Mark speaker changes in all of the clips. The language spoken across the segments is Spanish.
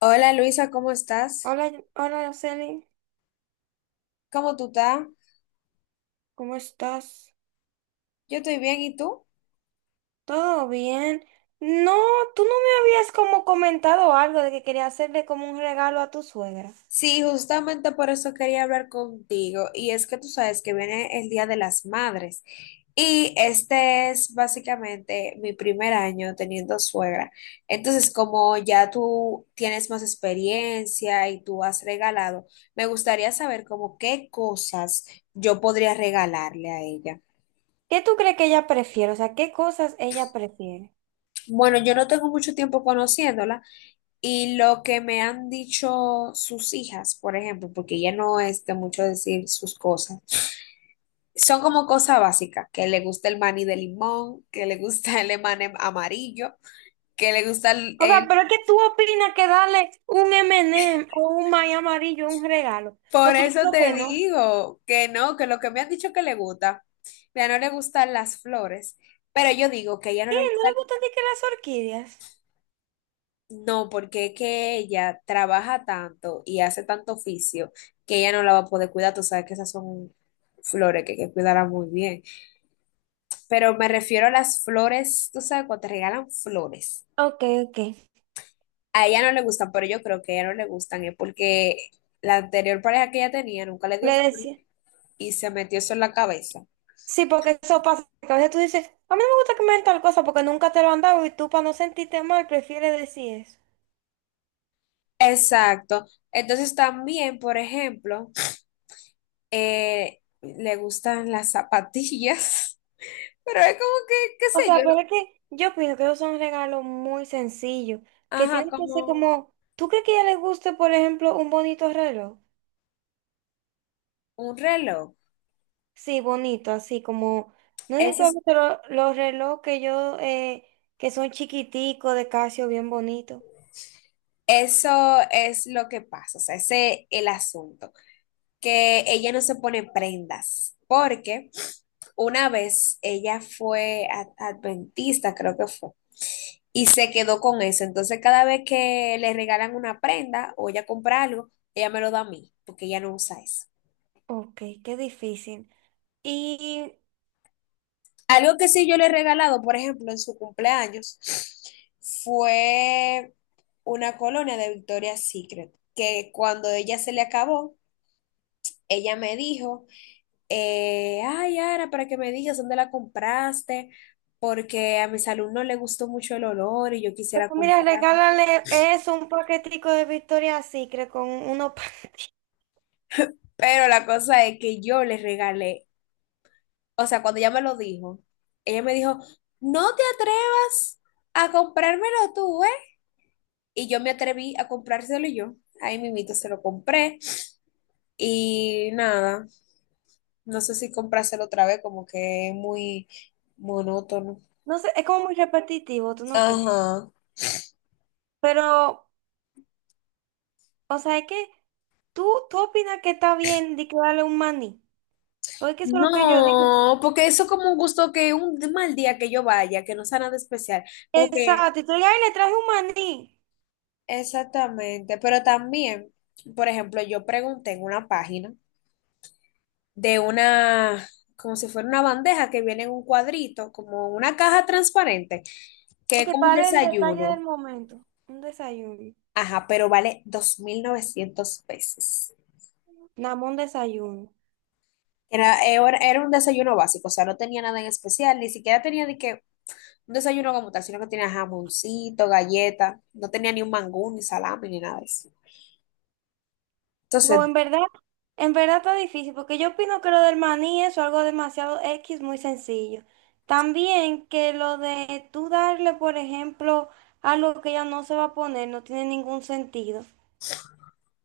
Speaker 1: Hola Luisa, ¿cómo estás?
Speaker 2: Hola, hola, Araceli,
Speaker 1: ¿Cómo tú estás?
Speaker 2: ¿cómo estás?
Speaker 1: Yo estoy bien, ¿y tú?
Speaker 2: ¿Todo bien? No, tú no me habías como comentado algo de que quería hacerle como un regalo a tu suegra.
Speaker 1: Sí, justamente por eso quería hablar contigo. Y es que tú sabes que viene el Día de las Madres. Y este es básicamente mi primer año teniendo suegra. Entonces, como ya tú tienes más experiencia y tú has regalado, me gustaría saber como qué cosas yo podría regalarle a ella.
Speaker 2: ¿Qué tú crees que ella prefiere? O sea, ¿qué cosas ella prefiere?
Speaker 1: Bueno, yo no tengo mucho tiempo conociéndola. Y lo que me han dicho sus hijas, por ejemplo, porque ella no es de mucho decir sus cosas, son como cosas básicas, que le gusta el maní de limón, que le gusta el emanem amarillo, que le gusta el,
Speaker 2: O sea,
Speaker 1: el-
Speaker 2: pero es que tú opinas que darle un M&M o un maíz amarillo es un regalo.
Speaker 1: Por
Speaker 2: Porque yo
Speaker 1: eso
Speaker 2: creo
Speaker 1: te
Speaker 2: que no.
Speaker 1: digo que no, que lo que me han dicho que le gusta, mira, no le gustan las flores, pero yo digo que a ella no
Speaker 2: ¿Qué?
Speaker 1: le
Speaker 2: ¿No
Speaker 1: gusta,
Speaker 2: le gustan ni que las orquídeas?
Speaker 1: no, porque es que ella trabaja tanto y hace tanto oficio que ella no la va a poder cuidar, tú sabes que esas son flores que hay que cuidarla muy bien. Pero me refiero a las flores, tú sabes, cuando te regalan flores.
Speaker 2: Ok, ok.
Speaker 1: A ella no le gustan, pero yo creo que a ella no le gustan, es porque la anterior pareja que ella tenía nunca le dio
Speaker 2: Le
Speaker 1: flores
Speaker 2: decía.
Speaker 1: y se metió eso en la cabeza.
Speaker 2: Sí, porque eso pasa, que a veces tú dices, a mí no me gusta que me den tal cosa porque nunca te lo han dado y tú para no sentirte mal prefieres decir eso.
Speaker 1: Exacto. Entonces también, por ejemplo, le gustan las zapatillas, pero es como que, qué
Speaker 2: O
Speaker 1: sé yo,
Speaker 2: sea, pero es que yo pienso que esos son regalos muy sencillos, que
Speaker 1: ajá,
Speaker 2: tienen que ser
Speaker 1: como
Speaker 2: como, ¿tú crees que a ella le guste, por ejemplo, un bonito reloj?
Speaker 1: un reloj.
Speaker 2: Sí, bonito, así como, no
Speaker 1: Ese
Speaker 2: necesito a
Speaker 1: es-
Speaker 2: veces los relojes que yo, que son chiquiticos, de Casio, bien bonitos.
Speaker 1: Eso es lo que pasa, o sea, ese es el asunto, que ella no se pone prendas, porque una vez ella fue adventista, creo que fue, y se quedó con eso. Entonces, cada vez que le regalan una prenda o ella compra algo, ella me lo da a mí, porque ella no usa eso.
Speaker 2: Ok, qué difícil. Y
Speaker 1: Algo que sí yo le he regalado, por ejemplo, en su cumpleaños, fue una colonia de Victoria's Secret, que cuando ella se le acabó, ella me dijo ay, Ara, para que me digas dónde la compraste, porque a mis alumnos les gustó mucho el olor y yo quisiera
Speaker 2: pero mira,
Speaker 1: comprar.
Speaker 2: regálale eso, un paquetico de Victoria's Secret con unos panties.
Speaker 1: Pero la cosa es que yo les regalé, o sea, cuando ella me lo dijo, ella me dijo, no te atrevas a comprármelo tú, ¿eh? Y yo me atreví a comprárselo yo. Ahí mimito se lo compré. Y nada, no sé si comprárselo otra vez, como que es muy monótono.
Speaker 2: No sé, es como muy repetitivo, ¿tú no crees?
Speaker 1: Ajá.
Speaker 2: Pero, o sea, es que tú opinas que está bien de que darle un maní. Porque eso es lo que yo digo.
Speaker 1: No, porque eso es como un gusto que un mal día que yo vaya, que no sea nada especial, como que
Speaker 2: Exacto, y tú digas, "Ay, le traje un maní".
Speaker 1: exactamente, pero también, por ejemplo, yo pregunté en una página de una, como si fuera una bandeja que viene en un cuadrito, como una caja transparente, que es
Speaker 2: Ok,
Speaker 1: como un
Speaker 2: para el detalle del
Speaker 1: desayuno,
Speaker 2: momento. Un desayuno.
Speaker 1: ajá, pero vale 2900 pesos.
Speaker 2: Nada más un desayuno.
Speaker 1: Era un desayuno básico, o sea, no tenía nada en especial, ni siquiera tenía de que un desayuno como tal, sino que tenía jamoncito, galleta, no tenía ni un mangú, ni salami, ni nada de eso. Entonces,
Speaker 2: Go, en verdad está difícil, porque yo opino que lo del maní es algo demasiado X, muy sencillo. También que lo de tú darle, por ejemplo, algo que ella no se va a poner, no tiene ningún sentido.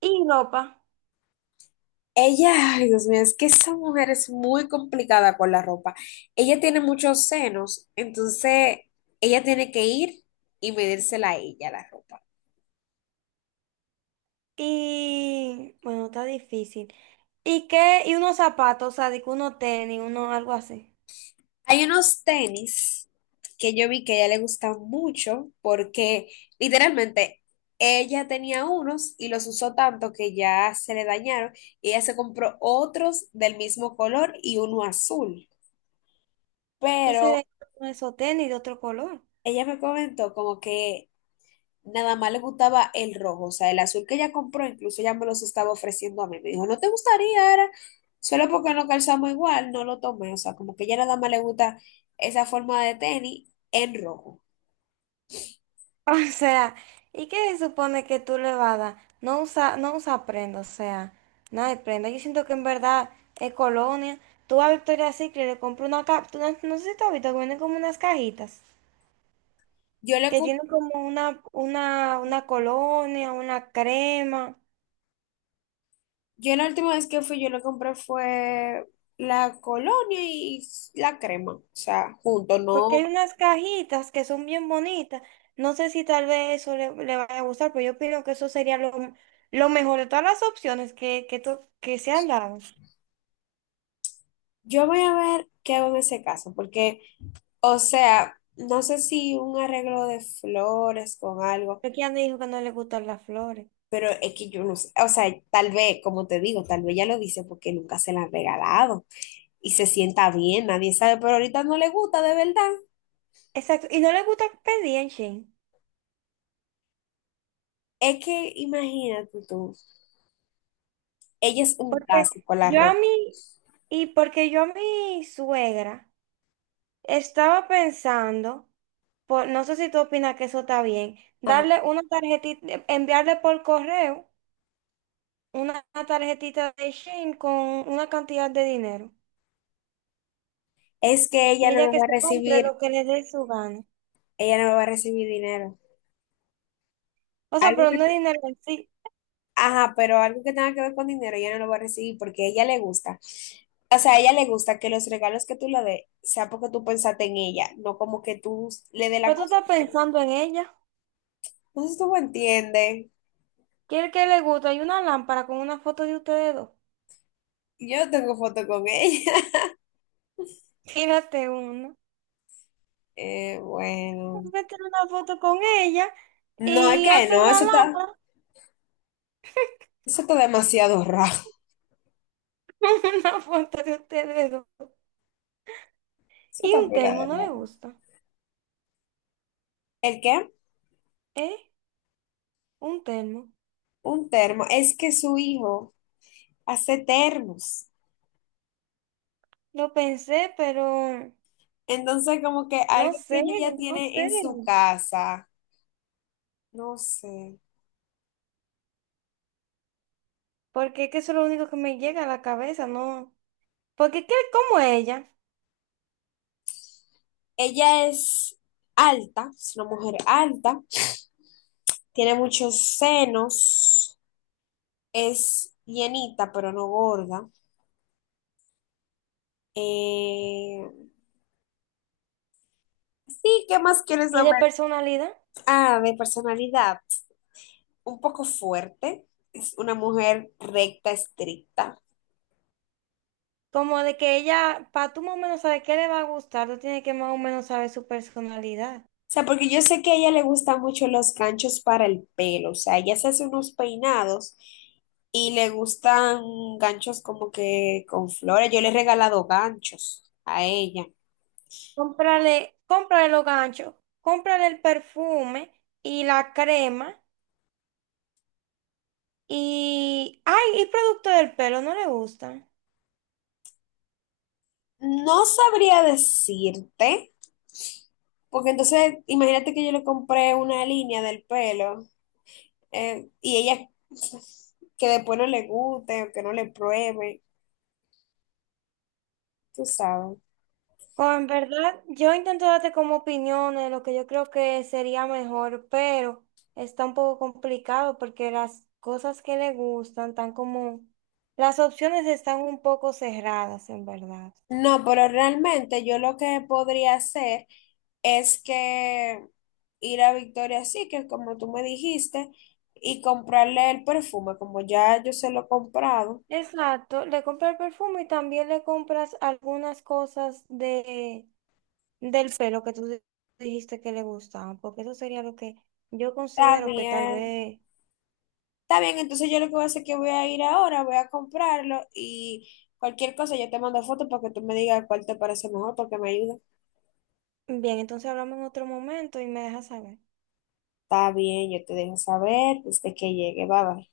Speaker 2: Y ropa.
Speaker 1: ella, ay, Dios mío, es que esa mujer es muy complicada con la ropa. Ella tiene muchos senos, entonces ella tiene que ir y medírsela a ella la ropa.
Speaker 2: Y bueno, está difícil. ¿Y qué? Y unos zapatos, o sea, de que uno tenis, uno algo así.
Speaker 1: Hay unos tenis que yo vi que a ella le gustan mucho porque literalmente ella tenía unos y los usó tanto que ya se le dañaron y ella se compró otros del mismo color y uno azul.
Speaker 2: Entonces,
Speaker 1: Pero
Speaker 2: de uno esos tenis de otro color.
Speaker 1: ella me comentó como que nada más le gustaba el rojo, o sea, el azul que ella compró, incluso ella me los estaba ofreciendo a mí. Me dijo, ¿no te gustaría? Era solo porque no calzamos igual, no lo tomé, o sea, como que ella nada más le gusta esa forma de tenis en rojo.
Speaker 2: O sea, ¿y qué se supone que tú le vas a dar? No usa prenda, o sea, nada de prenda. Yo siento que en verdad es colonia. Tú a Victoria's Secret le compras una caja, no, no sé si tú has visto, que vienen como unas cajitas,
Speaker 1: Yo le
Speaker 2: que
Speaker 1: comp-
Speaker 2: tienen como una colonia, una crema,
Speaker 1: yo la última vez que fui, yo le compré fue la colonia y la crema, o sea, juntos,
Speaker 2: porque hay
Speaker 1: no.
Speaker 2: unas cajitas que son bien bonitas. No sé si tal vez eso le vaya a gustar, pero yo opino que eso sería lo mejor de todas las opciones que se han dado.
Speaker 1: Yo voy a ver qué hago en ese caso, porque, o sea, no sé si un arreglo de flores con algo,
Speaker 2: Porque ya me dijo que no le gustan las flores.
Speaker 1: pero es que yo no sé, o sea, tal vez, como te digo, tal vez ya lo dice porque nunca se la han regalado y se sienta bien, nadie sabe, pero ahorita no le gusta de verdad.
Speaker 2: Exacto, y no le gusta pedir en Shein,
Speaker 1: Es que imagínate tú, ella es un
Speaker 2: porque
Speaker 1: clásico, la
Speaker 2: yo a
Speaker 1: ropa.
Speaker 2: mi, y porque yo a mi suegra estaba pensando, por, no sé si tú opinas que eso está bien,
Speaker 1: Ajá.
Speaker 2: darle una tarjetita, enviarle por correo una tarjetita de Shein con una cantidad de dinero,
Speaker 1: Es que ella
Speaker 2: y
Speaker 1: no me
Speaker 2: ella que
Speaker 1: va a
Speaker 2: se compre
Speaker 1: recibir,
Speaker 2: lo que le dé su gana.
Speaker 1: ella no me va a recibir dinero.
Speaker 2: O sea,
Speaker 1: Algo
Speaker 2: pero no es
Speaker 1: que,
Speaker 2: dinero en sí,
Speaker 1: ajá, pero algo que tenga que ver con dinero, ella no lo va a recibir porque a ella le gusta. O sea, a ella le gusta que los regalos que tú le des sea porque tú pensaste en ella, no como que tú le des la
Speaker 2: pero tú
Speaker 1: cosa.
Speaker 2: estás
Speaker 1: Porque...
Speaker 2: pensando en ella,
Speaker 1: No sé si tú me entiendes.
Speaker 2: quiere que le guste, hay una lámpara con una foto de ustedes dos.
Speaker 1: Yo tengo foto con ella.
Speaker 2: Tírate una.
Speaker 1: Bueno.
Speaker 2: Usted una foto con ella
Speaker 1: No, es
Speaker 2: y
Speaker 1: que
Speaker 2: hace
Speaker 1: no,
Speaker 2: una lámpara,
Speaker 1: eso está demasiado raro.
Speaker 2: una foto de ustedes dos.
Speaker 1: Eso
Speaker 2: Y
Speaker 1: está
Speaker 2: un
Speaker 1: pela
Speaker 2: termo,
Speaker 1: de
Speaker 2: ¿no le
Speaker 1: raro.
Speaker 2: gusta?
Speaker 1: ¿El qué?
Speaker 2: ¿Eh? Un termo.
Speaker 1: Un termo. Es que su hijo hace termos.
Speaker 2: Lo pensé, pero
Speaker 1: Entonces, como que
Speaker 2: no
Speaker 1: algo que
Speaker 2: sé,
Speaker 1: ella ya
Speaker 2: no
Speaker 1: tiene
Speaker 2: sé.
Speaker 1: en su casa, no sé.
Speaker 2: Porque es que eso es lo único que me llega a la cabeza, ¿no? Porque es que como ella,
Speaker 1: Ella es alta, es una mujer alta, tiene muchos senos, es llenita, pero no gorda. Eh, sí, ¿qué más quieres
Speaker 2: y de
Speaker 1: saber?
Speaker 2: personalidad,
Speaker 1: Ah, de personalidad, un poco fuerte, es una mujer recta, estricta.
Speaker 2: como de que ella, para tú más o menos saber qué le va a gustar, tú tienes que más o menos saber su personalidad.
Speaker 1: O sea, porque yo sé que a ella le gustan mucho los ganchos para el pelo, o sea, ella se hace unos peinados y le gustan ganchos como que con flores. Yo le he regalado ganchos a ella.
Speaker 2: Cómprale, cómprale los ganchos, cómprale el perfume y la crema. Y, ay, y producto del pelo, no le gustan.
Speaker 1: No sabría decirte, porque entonces imagínate que yo le compré una línea del pelo y ella que después no le guste o que no le pruebe, tú sabes.
Speaker 2: O en verdad, yo intento darte como opiniones lo que yo creo que sería mejor, pero está un poco complicado porque las cosas que le gustan tan como... Las opciones están un poco cerradas, en verdad.
Speaker 1: No, pero realmente yo lo que podría hacer es que ir a Victoria Secret, como tú me dijiste, y comprarle el perfume, como ya yo se lo he comprado.
Speaker 2: Exacto, le compras el perfume y también le compras algunas cosas de, del pelo que dijiste que le gustaban, porque eso sería lo que yo
Speaker 1: Está
Speaker 2: considero que tal
Speaker 1: bien,
Speaker 2: vez.
Speaker 1: está bien, entonces yo lo que voy a hacer es que voy a ir ahora, voy a comprarlo y cualquier cosa yo te mando fotos para que tú me digas cuál te parece mejor, porque me ayuda.
Speaker 2: Bien, entonces hablamos en otro momento y me dejas saber.
Speaker 1: Está bien, yo te dejo saber desde que llegue, bye bye.